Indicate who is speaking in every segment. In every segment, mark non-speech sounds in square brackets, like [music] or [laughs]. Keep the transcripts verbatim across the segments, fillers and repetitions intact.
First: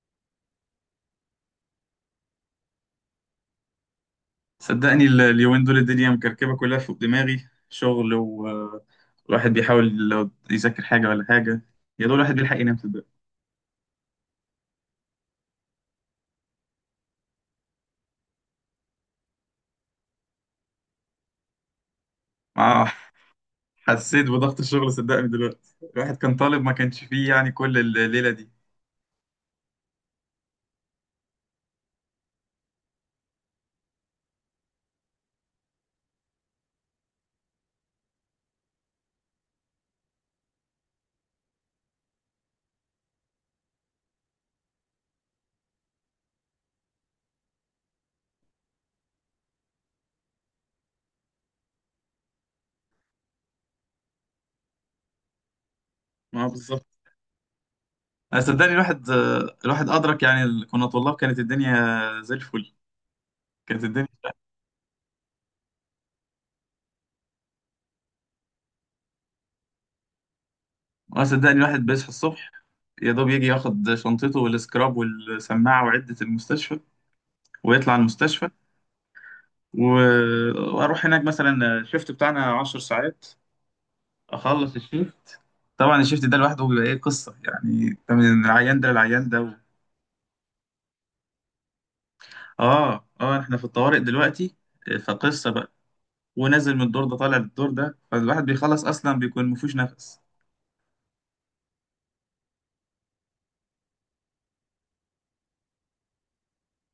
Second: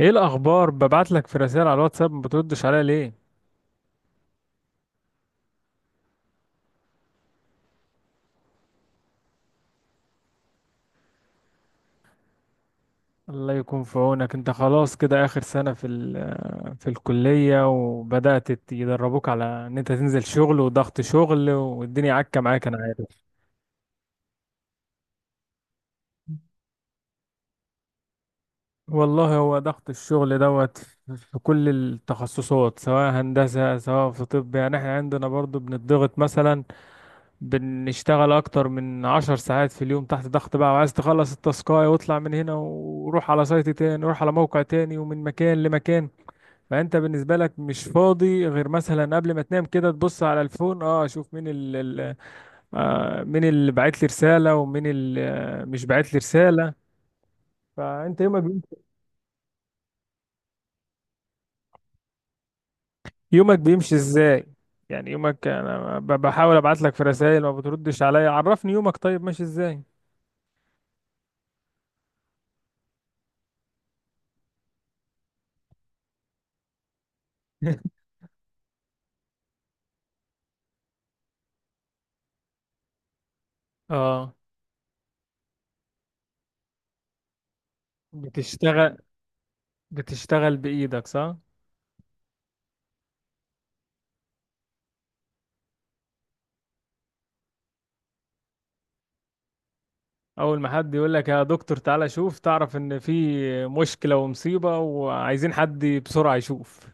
Speaker 1: ايه الاخبار؟ ببعت لك في رسائل على الواتساب، ما بتردش عليا ليه؟
Speaker 2: صدقني ال- اليومين دول الدنيا مكركبة كلها فوق دماغي شغل، والواحد بيحاول لو يذاكر حاجة ولا حاجة. يا دول الواحد بيلحق ينام صدقني.
Speaker 1: الله يكون في عونك. انت خلاص كده اخر سنة في ال- آه، في الكلية، وبدأت ت- يدربوك على ان انت تنزل شغل، وضغط شغل، والدنيا عكة معاك. انا
Speaker 2: آه،
Speaker 1: عارف.
Speaker 2: حسيت بضغط الشغل صدقني. دلوقتي الواحد كان طالب ما كانش فيه يعني كل الليلة دي.
Speaker 1: والله هو ضغط الشغل دوت في كل التخصصات، سواء هندسة سواء في طب. يعني احنا عندنا برضو بنضغط مثلا، بنشتغل اكتر من عشر ساعات في اليوم تحت ضغط، بقى وعايز تخلص التاسكاية واطلع من هنا وروح على سايت تاني وروح على موقع تاني ومن مكان لمكان. فانت بالنسبة لك مش فاضي غير مثلا قبل ما تنام كده، تبص على الفون، اه اشوف مين ال ال- آه مين اللي بعت لي رسالة، ومين اللي آه مش بعت لي
Speaker 2: ما هو
Speaker 1: رسالة.
Speaker 2: بالظبط.
Speaker 1: فانت
Speaker 2: أنا
Speaker 1: يومك
Speaker 2: صدقني
Speaker 1: بيمشي،
Speaker 2: الواحد آه، الواحد أدرك يعني ال- كنا طلاب كانت الدنيا زي الفل.
Speaker 1: يومك
Speaker 2: كانت
Speaker 1: بيمشي
Speaker 2: الدنيا.
Speaker 1: ازاي؟ يعني يومك، انا ب- بحاول ابعت لك في رسائل، ما بتردش عليا. عرفني يومك طيب ماشي ازاي.
Speaker 2: اه صدقني الواحد بيصحى الصبح، يا دوب يجي ياخد شنطته والسكراب والسماعة وعدة المستشفى، ويطلع
Speaker 1: [laughs]
Speaker 2: المستشفى. و- واروح هناك مثلا الشيفت بتاعنا عشر ساعات.
Speaker 1: اه،
Speaker 2: اخلص الشيفت. طبعا الشيفت ده لوحده بيبقى ايه قصه، يعني أنت من العيان ده
Speaker 1: بتشتغل،
Speaker 2: للعيان ده و...
Speaker 1: بتشتغل بإيدك صح؟
Speaker 2: اه اه، احنا في الطوارئ دلوقتي. فقصه بقى، ونازل من الدور ده طالع للدور ده، فالواحد بيخلص اصلا بيكون مفيش نفس.
Speaker 1: أول ما حد يقول لك يا دكتور تعالى شوف، تعرف إن في مشكلة ومصيبة وعايزين حد بسرعة يشوف،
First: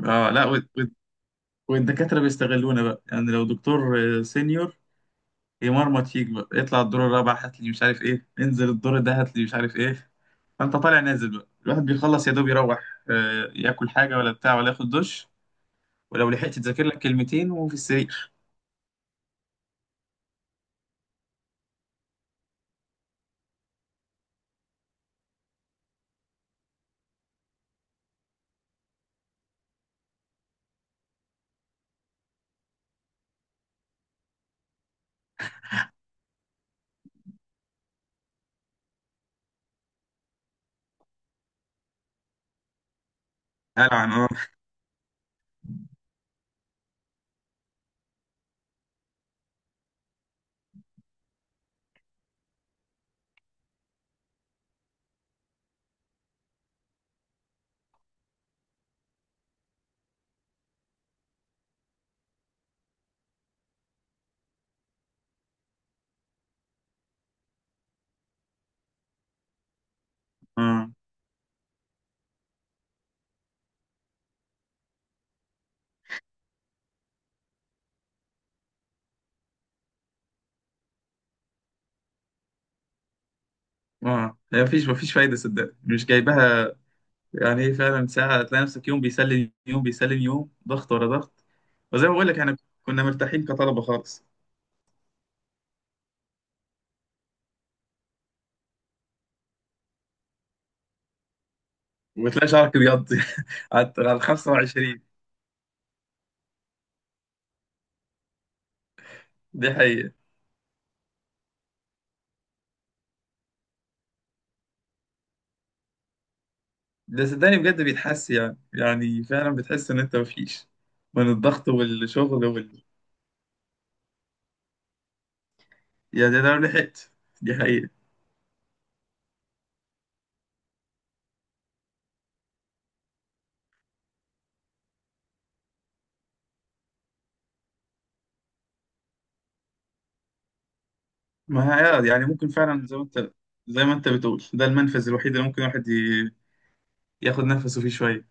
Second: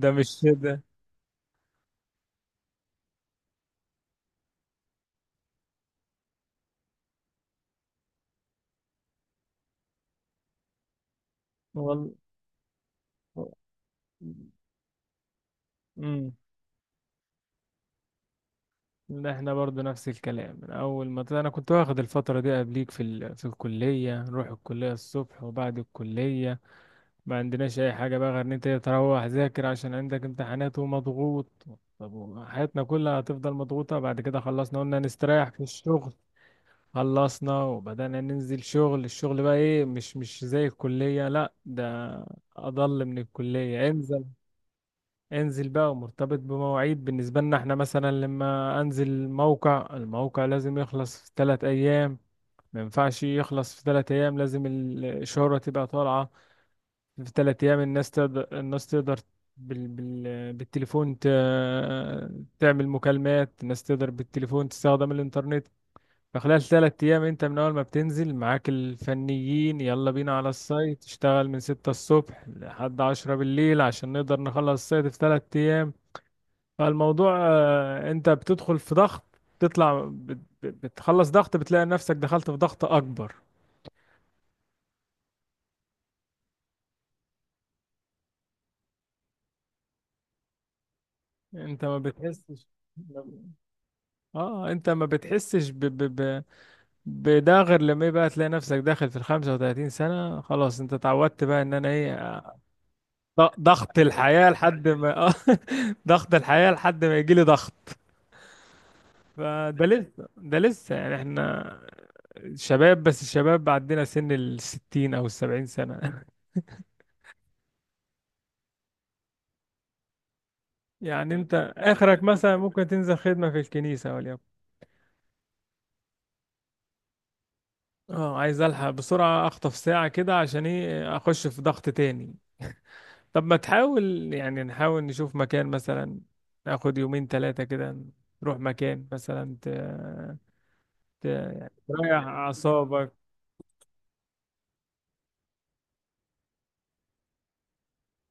Speaker 1: ده
Speaker 2: اه،
Speaker 1: مش
Speaker 2: لا وال-
Speaker 1: ده.
Speaker 2: وال- والدكاتره بيستغلونا بقى. يعني لو دكتور آه، سينيور، يمرمط فيك بقى، اطلع الدور الرابع هات لي مش عارف ايه، انزل الدور ده هات لي مش عارف ايه. فانت طالع نازل بقى، الواحد
Speaker 1: والله.
Speaker 2: بيخلص يا دوب يروح، آه، ياكل حاجه ولا بتاع ولا ياخد دش، ولو
Speaker 1: امم.
Speaker 2: لحقت تذاكر لك كلمتين وفي السرير.
Speaker 1: ده احنا برضو نفس الكلام من أول ما أنا كنت واخد الفترة دي قبليك، في ال... في الكلية، نروح الكلية الصبح، وبعد الكلية ما عندناش أي حاجة بقى غير إن أنت تروح ذاكر عشان عندك امتحانات ومضغوط. طب حياتنا كلها هتفضل مضغوطة؟ بعد كده خلصنا، قلنا نستريح في الشغل. خلصنا وبدأنا ننزل شغل، الشغل بقى ايه؟ مش مش زي الكلية، لا ده أضل من الكلية.
Speaker 2: قال عن
Speaker 1: انزل،
Speaker 2: اه.
Speaker 1: انزل بقى ومرتبط بمواعيد. بالنسبة لنا احنا مثلا لما انزل موقع، الموقع لازم يخلص في ثلاث أيام، ما ينفعش يخلص في ثلاث أيام لازم ال- الشهرة تبقى طالعة في ثلاث أيام. الناس تقدر، الناس تقدر بال... بال... بالتليفون ت... تعمل مكالمات، الناس تقدر بالتليفون تستخدم الإنترنت. فخلال ثلاث أيام أنت من أول ما بتنزل معاك الفنيين، يلا بينا على
Speaker 2: اه
Speaker 1: السايت، تشتغل من ستة الصبح لحد عشرة بالليل عشان نقدر نخلص السايت في ثلاث أيام. فالموضوع آه، أنت بتدخل في ضغط، تطلع بت- بت- بتخلص ضغط، بتلاقي نفسك دخلت في ضغط أكبر.
Speaker 2: اه، هي مفيش مفيش فايده صدقني، مش جايبها يعني ايه. فعلا ساعه تلاقي نفسك يوم بيسلم يوم بيسلم، يوم ضغط ورا ضغط.
Speaker 1: أنت ما
Speaker 2: وزي ما بقول لك، احنا
Speaker 1: بتحسش،
Speaker 2: كنا مرتاحين كطلبه خالص.
Speaker 1: اه انت ما بتحسش ب... ب... ب... بده غير لما يبقى تلاقي نفسك داخل في ال خمسة وثلاثين سنة، خلاص انت اتعودت بقى ان انا ايه،
Speaker 2: وتلاقي شعرك ابيض
Speaker 1: ض-
Speaker 2: [laughs] على على
Speaker 1: ضغط
Speaker 2: ال
Speaker 1: الحياة لحد
Speaker 2: الخمسة وعشرين.
Speaker 1: ما [laughs] آه، ضغط الحياة لحد ما يجيلي ضغط.
Speaker 2: دي
Speaker 1: فده
Speaker 2: حقيقه.
Speaker 1: لسه ده لسه يعني احنا شباب، بس الشباب عندنا سن الستين أو السبعين سنة.
Speaker 2: ده صدقني بجد بيتحس، يعني يعني فعلا بتحس ان انت مفيش
Speaker 1: [laughs]
Speaker 2: من
Speaker 1: يعني
Speaker 2: الضغط
Speaker 1: أنت آخرك
Speaker 2: والشغل.
Speaker 1: مثلا ممكن تنزل خدمة في الكنيسة، وليكن.
Speaker 2: يا ده لو لحقت. دي حقيقة.
Speaker 1: اه عايز ألحق بسرعة، أخطف ساعة كده عشان إيه؟ أخش في ضغط تاني. طب ما تحاول، يعني نحاول نشوف مكان مثلا، ناخد يومين تلاتة كده، نروح مكان مثلا ت... ت... يعني
Speaker 2: ما هي آه،
Speaker 1: تريح
Speaker 2: يعني ممكن فعلا زي ما
Speaker 1: أعصابك،
Speaker 2: انت زي ما انت بتقول، ده المنفذ الوحيد اللي ممكن الواحد ي- ياخد نفسه فيه شوية.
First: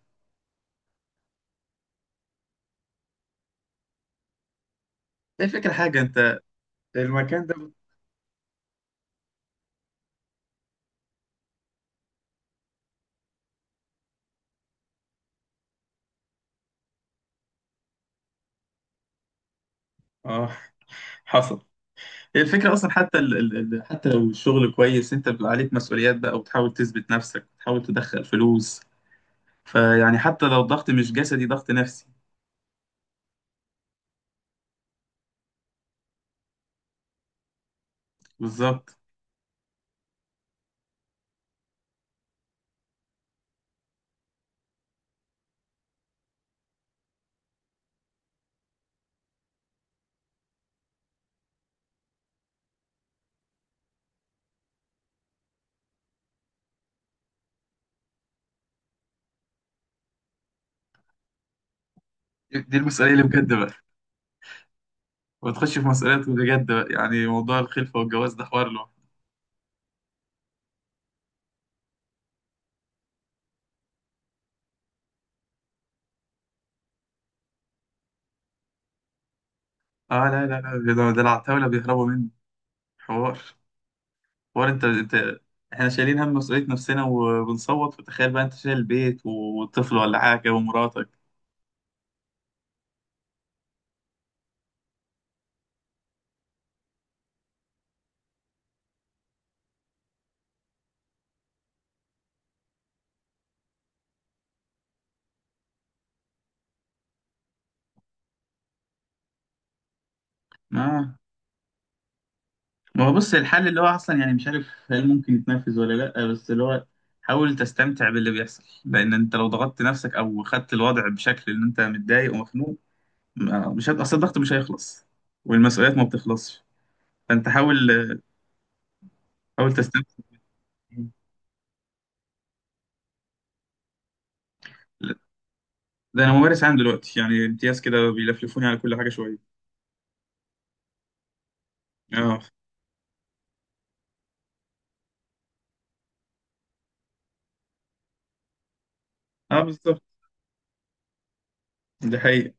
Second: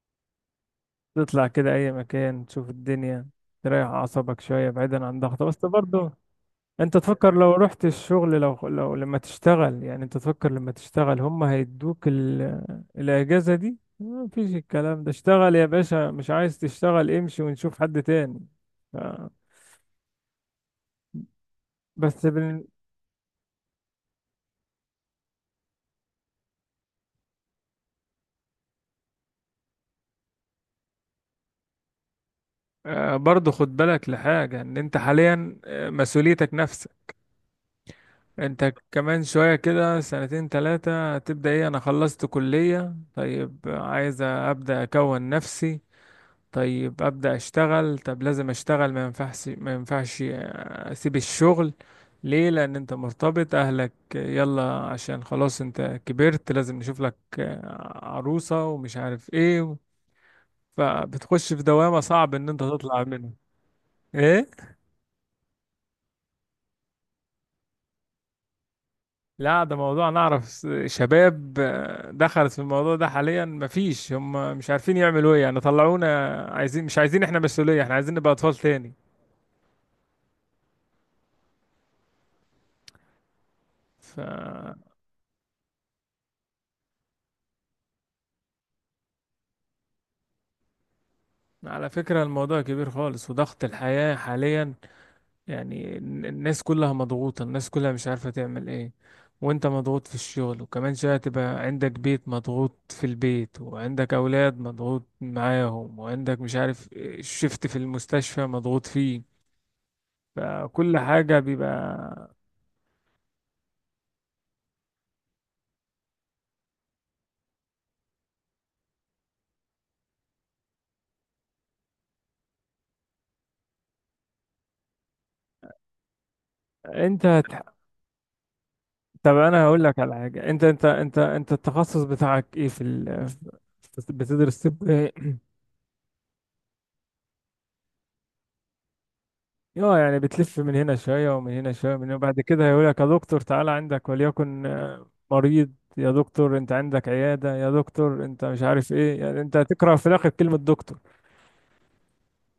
Speaker 1: تطلع كده اي مكان تشوف الدنيا، تريح اعصابك شويه بعيدا عن ضغط.
Speaker 2: هي
Speaker 1: بس
Speaker 2: الفكرة حاجة
Speaker 1: برضو
Speaker 2: انت،
Speaker 1: انت تفكر
Speaker 2: المكان
Speaker 1: لو
Speaker 2: ده بت-
Speaker 1: رحت الشغل، لو لو لما تشتغل، يعني انت تفكر لما تشتغل هم هيدوك ال... الاجازه دي؟ مفيش الكلام ده. اشتغل يا باشا، مش عايز تشتغل امشي ونشوف حد تاني. ف...
Speaker 2: اه حصل.
Speaker 1: بس
Speaker 2: هي
Speaker 1: بال...
Speaker 2: الفكرة أصلا حتى ال... ال... ال- حتى لو الشغل كويس، أنت بيبقى عليك مسؤوليات بقى، وتحاول تثبت نفسك وتحاول تدخل فلوس. فيعني حتى لو الضغط مش جسدي، ضغط نفسي.
Speaker 1: آه، برضو خد بالك لحاجه، ان انت حاليا آه، مسؤوليتك نفسك، انت
Speaker 2: بالظبط.
Speaker 1: كمان شوية كده سنتين تلاتة تبدأ ايه، انا خلصت كلية، طيب عايز ابدأ اكون نفسي، طيب ابدأ اشتغل، طب لازم اشتغل، ما ينفعش ما ينفعش آه، اسيب الشغل ليه؟ لان انت مرتبط، اهلك يلا عشان خلاص انت كبرت، لازم نشوف لك آه، عروسة، ومش عارف ايه. فبتخش في دوامة صعب ان انت
Speaker 2: دي
Speaker 1: تطلع
Speaker 2: المسؤولية اللي
Speaker 1: منها.
Speaker 2: بجد بقى،
Speaker 1: ايه؟
Speaker 2: وتخش في مسؤوليات بجد بقى. يعني موضوع الخلفة والجواز ده حوار له.
Speaker 1: لا ده موضوع، نعرف س- شباب آه، دخلت في الموضوع ده حاليا، مفيش هم مش عارفين يعملوا ايه، يعني طلعونا عايزين مش عايزين احنا مسؤولية، احنا عايزين نبقى اطفال تاني.
Speaker 2: اه، لا لا لا، ده ده العتاولة بيهربوا. حوار،
Speaker 1: ف،
Speaker 2: حوار. انت انت احنا شايلين هم مسؤولية نفسنا وبنصوت، فتخيل بقى انت شايل البيت وطفل ولا حاجة ومراتك.
Speaker 1: على فكرة الموضوع كبير خالص، وضغط الحياة حاليا يعني الن- الناس كلها مضغوطة، الناس كلها مش عارفة تعمل ايه، وانت مضغوط في الشغل، وكمان شوية تبقى عندك بيت مضغوط في البيت، وعندك اولاد مضغوط معاهم، وعندك مش عارف، شفت في المستشفى مضغوط فيه. فكل
Speaker 2: اه،
Speaker 1: حاجة بيبقى،
Speaker 2: ما هو بص الحل اللي هو اصلا يعني مش عارف هل ممكن يتنفذ ولا لا، بس اللي هو حاول تستمتع باللي بيحصل. لان انت لو ضغطت نفسك او خدت الوضع بشكل ان انت متضايق ومخنوق، ما- مش هت... اصل الضغط مش هيخلص، والمسؤوليات ما بتخلصش.
Speaker 1: انت
Speaker 2: فانت
Speaker 1: هت...
Speaker 2: حاول،
Speaker 1: طب انا
Speaker 2: حاول
Speaker 1: هقول لك على
Speaker 2: تستمتع.
Speaker 1: حاجة، انت انت انت انت التخصص بتاعك ايه في ال... في- بتدرس طب ايه؟
Speaker 2: لا، ده انا ممارس عام دلوقتي يعني امتياز كده، بيلفلفوني على كل حاجة شوية.
Speaker 1: اه يعني بتلف من هنا شوية ومن هنا شوية من هنا،
Speaker 2: اه
Speaker 1: وبعد كده هيقول لك يا دكتور تعالى عندك وليكن آه، مريض، يا دكتور انت عندك عيادة، يا دكتور انت مش عارف ايه. يعني انت
Speaker 2: اه
Speaker 1: هتكره
Speaker 2: بالظبط،
Speaker 1: في الاخر كلمة دكتور.
Speaker 2: ده حقيقي.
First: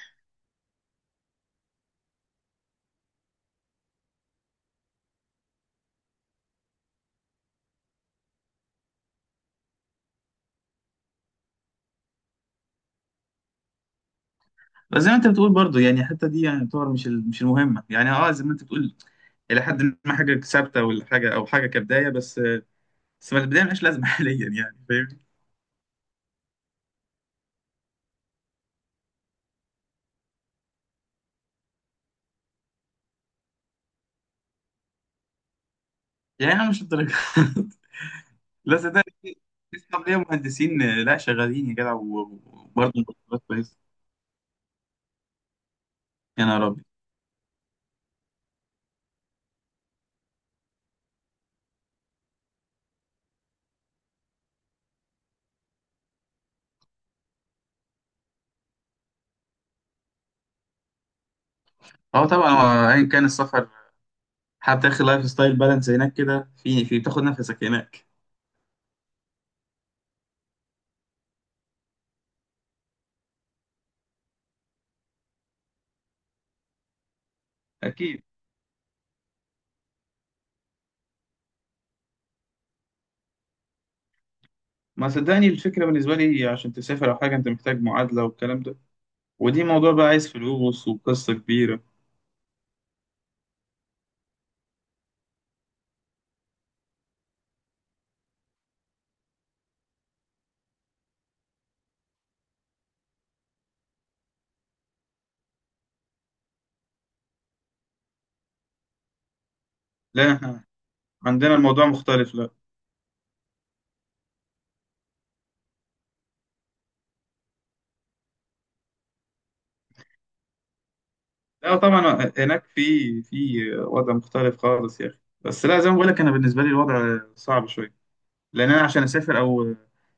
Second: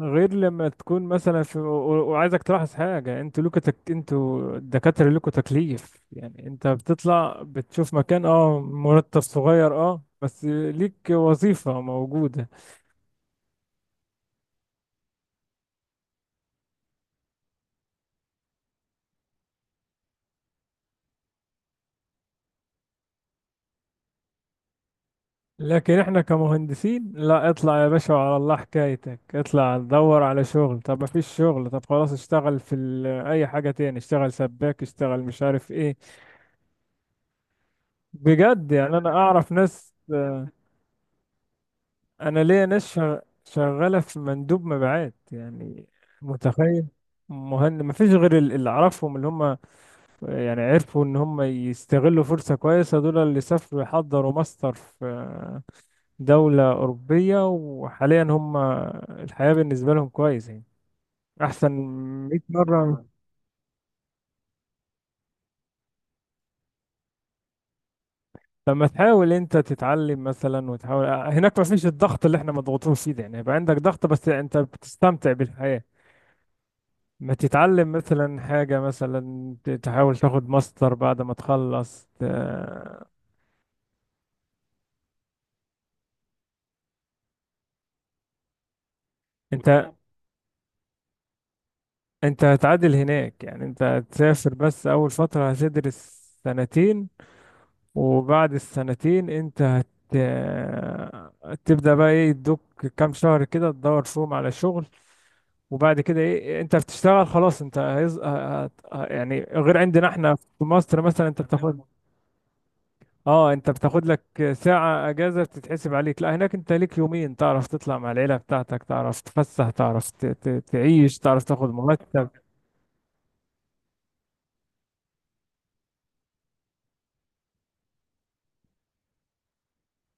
Speaker 1: غير لما تكون مثلا في و- و- وعايزك تلاحظ حاجة، انتوا لكم تك... انتوا الدكاترة لكم تكليف، يعني انت بتطلع بتشوف مكان، اه مرتب صغير، اه بس ليك وظيفة موجودة.
Speaker 2: بس زي ما انت بتقول برضو، يعني حتى دي يعني تعتبر مش ال- مش المهمه. يعني اه زي ما انت بتقول، الى حد ما حاجه ثابته ولا حاجه، او حاجه كبدايه بس. بس ما البدايه ملهاش لازمه [laughs] حاليا، يعني فاهمني.
Speaker 1: لكن احنا كمهندسين، لا، اطلع يا باشا وعلى الله حكايتك، اطلع دور على شغل، طب ما فيش شغل، طب خلاص اشتغل في ال... اي حاجة تاني، اشتغل سباك، اشتغل مش عارف ايه.
Speaker 2: يعني انا مش الدرجه. [laughs]
Speaker 1: بجد،
Speaker 2: لا
Speaker 1: يعني انا
Speaker 2: صدقني، في-
Speaker 1: اعرف
Speaker 2: في
Speaker 1: ناس
Speaker 2: اصحاب ليا
Speaker 1: آه،
Speaker 2: مهندسين آه، لا شغالين يا جدع، و- و-
Speaker 1: انا ليا ناس
Speaker 2: وبرضه
Speaker 1: شغ-
Speaker 2: مرتبات كويسه.
Speaker 1: شغاله في مندوب مبيعات يعني،
Speaker 2: يا نهار ابيض.
Speaker 1: متخيل؟ مهند ما فيش غير ال- اللي اعرفهم اللي هم يعني عرفوا ان هم يستغلوا فرصه كويسه، دول اللي سافروا يحضروا ماستر في دوله اوروبيه، وحاليا هم الحياه بالنسبه لهم كويس يعني، احسن
Speaker 2: اه
Speaker 1: مية
Speaker 2: طبعا، هو
Speaker 1: مره.
Speaker 2: ايا كان السفر حتى اخر، لايف ستايل بالانس هناك كده، في في بتاخد نفسك هناك.
Speaker 1: لما تحاول انت تتعلم مثلا وتحاول هناك، ما فيش الضغط اللي احنا مضغوطين فيه ده، يعني هيبقى عندك ضغط بس انت بتستمتع بالحياه. ما تتعلم
Speaker 2: اكيد.
Speaker 1: مثلا حاجة، مثلا ت- تحاول تاخد ماستر بعد ما تخلص ت...
Speaker 2: ما صدقني الفكره بالنسبه لي، عشان تسافر او حاجه انت محتاج معادله والكلام ده، ودي
Speaker 1: انت
Speaker 2: موضوع بقى عايز فلوس وقصة كبيرة.
Speaker 1: انت هتعادل هناك، يعني انت هتسافر، بس اول فترة هتدرس سنتين، وبعد السنتين انت هت... تبدأ بقى ايه، يدوك كام شهر كده تدور فيهم على شغل، وبعد كده ايه انت بتشتغل خلاص. انت هيز... هت... يعني غير عندنا
Speaker 2: لا
Speaker 1: احنا في
Speaker 2: احنا
Speaker 1: مصر مثلا، انت
Speaker 2: عندنا
Speaker 1: بتاخد،
Speaker 2: الموضوع مختلف. لا
Speaker 1: اه انت بتاخد لك ساعة اجازة بتتحسب عليك. لا هناك انت ليك يومين، تعرف تطلع مع العيلة بتاعتك، تعرف تفسح، تعرف ت- ت- تعيش، تعرف تاخد
Speaker 2: لا
Speaker 1: مرتب.
Speaker 2: طبعا، هناك في في وضع مختلف خالص يا أخي. بس لا، زي ما بقول لك أنا، بالنسبة لي الوضع صعب شوية. لأن أنا عشان أسافر أو،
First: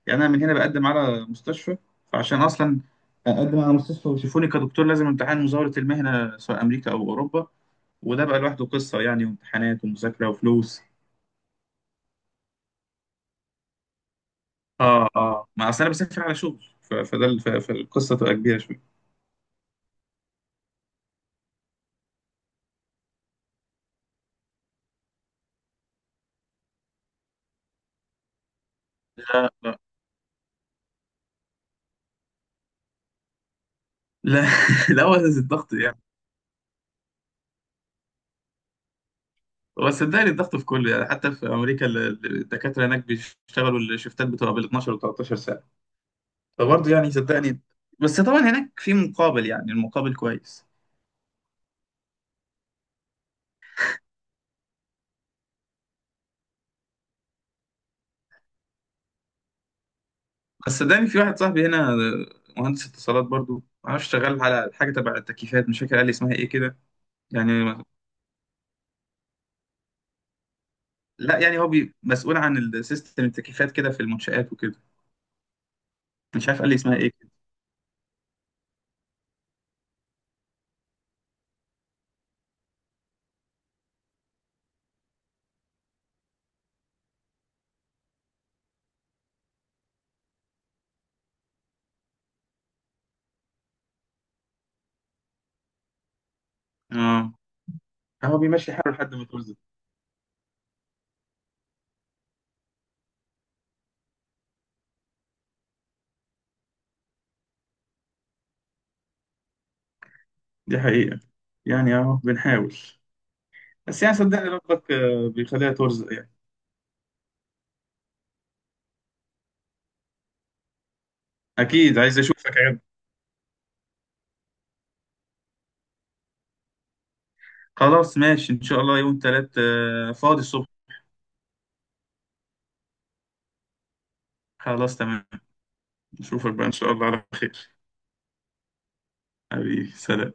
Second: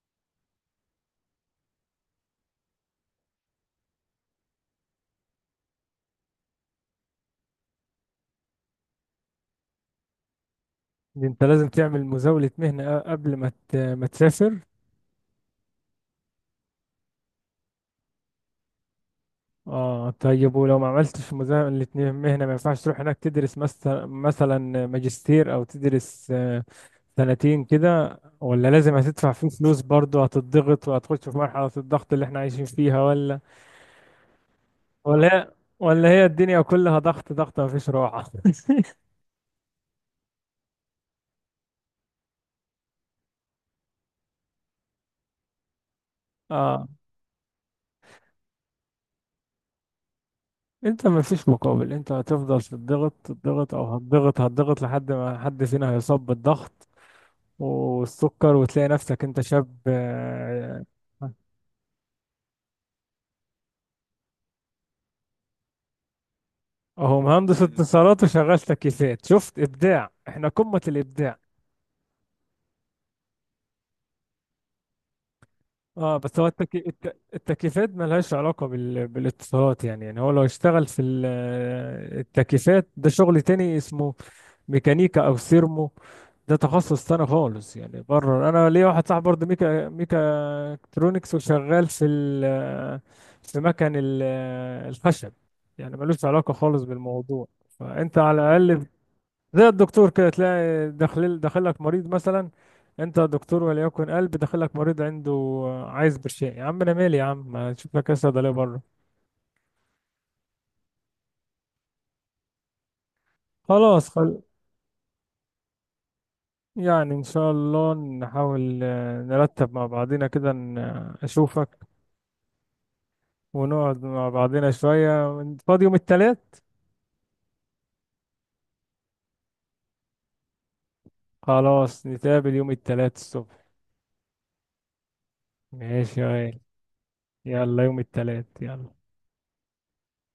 Speaker 2: يعني أنا من هنا بقدم على مستشفى. فعشان أصلا أقدم على مستشفى ويشوفوني كدكتور، لازم امتحان مزاولة المهنة سواء أمريكا أو أوروبا. وده بقى لوحده قصة يعني، وامتحانات ومذاكرة وفلوس.
Speaker 1: انت لازم تعمل مزاولة مهنة أ- قبل ما ت- ما تسافر.
Speaker 2: اه اه، ما أصل أنا بسافر على شغل، ف- فده ال- ف- فالقصة تبقى كبيرة شوية.
Speaker 1: اه طيب ولو ما عملتش مزاولة مهنة ما ينفعش تروح هناك تدرس مثلا، مثلا ماجستير، او تدرس آه، سنتين كده؟ ولا لازم هتدفع فيه
Speaker 2: لا
Speaker 1: فلوس برضه، هتضغط وهتخش في مرحلة الضغط اللي احنا عايشين فيها، ولا
Speaker 2: لا [laughs] لا، هو
Speaker 1: ولا هي،
Speaker 2: الضغط يعني.
Speaker 1: ولا هي الدنيا كلها ضغط ضغط مفيش راحة؟
Speaker 2: هو صدقني الضغط في كله، يعني حتى في امريكا ال- ال- الدكاتره هناك بيشتغلوا الشفتات بتبقى بال اتناشر و ثلاثة عشر ساعه.
Speaker 1: [laughs] اه،
Speaker 2: فبرضه يعني صدقني، بس طبعا هناك في مقابل، يعني المقابل كويس.
Speaker 1: انت مفيش مقابل، انت هتفضل تضغط تضغط او هتضغط هتضغط لحد ما حد فينا هيصاب بالضغط والسكر، وتلاقي نفسك انت شاب.
Speaker 2: بس
Speaker 1: آه،
Speaker 2: صدقني في واحد صاحبي هنا مهندس اتصالات برضه، معرفش شغال على حاجه تبع التكييفات مش فاكر قال لي اسمها ايه كده.
Speaker 1: اهو مهندس
Speaker 2: يعني
Speaker 1: اتصالات وشغال تكييفات، شفت ابداع، احنا قمة الابداع.
Speaker 2: لا، يعني هو بي مسؤول عن السيستم التكييفات كده في المنشآت وكده،
Speaker 1: اه بس هو
Speaker 2: مش عارف قال لي
Speaker 1: التكي...
Speaker 2: اسمها ايه
Speaker 1: الت...
Speaker 2: كده.
Speaker 1: التكييفات ملهاش علاقة بال... بالاتصالات، يعني يعني هو لو اشتغل في ال- التكييفات ده شغل تاني اسمه ميكانيكا او سيرمو، ده تخصص تاني خالص. يعني بره انا ليا واحد صاحبي برضه ميكا ميكا الكترونكس، وشغال في ال في مكن ال- الخشب، يعني ملوش علاقة خالص
Speaker 2: اه
Speaker 1: بالموضوع. فانت
Speaker 2: هو
Speaker 1: على
Speaker 2: بيمشي
Speaker 1: الاقل
Speaker 2: حاله لحد ما توصل.
Speaker 1: زي الدكتور كده، تلاقي داخل داخلك مريض مثلا، انت دكتور وليكن قلب، داخلك مريض عنده عايز برشام، يا عم انا مالي، يا عم ما تشوف لك ايه صيدليه بره.
Speaker 2: دي حقيقه، يعني اهو بنحاول. بس
Speaker 1: خلاص
Speaker 2: يعني
Speaker 1: خل...
Speaker 2: صدقني ربك آه، بيخليها ترزق يعني.
Speaker 1: يعني ان شاء الله نحاول آه، نرتب مع بعضنا كده ن- اشوفك،
Speaker 2: اكيد عايز اشوفك يا جدع.
Speaker 1: ونقعد مع بعضنا شوية. وانت فاضي يوم التلات؟
Speaker 2: خلاص ماشي ان شاء الله، يوم تلات آه، فاضي الصبح.
Speaker 1: خلاص نتقابل يوم التلات الصبح.
Speaker 2: خلاص تمام.
Speaker 1: ماشي يا
Speaker 2: نشوفك
Speaker 1: غالي،
Speaker 2: بقى ان شاء الله على خير.
Speaker 1: يلا يوم التلات، يلا.
Speaker 2: حبيبي سلام.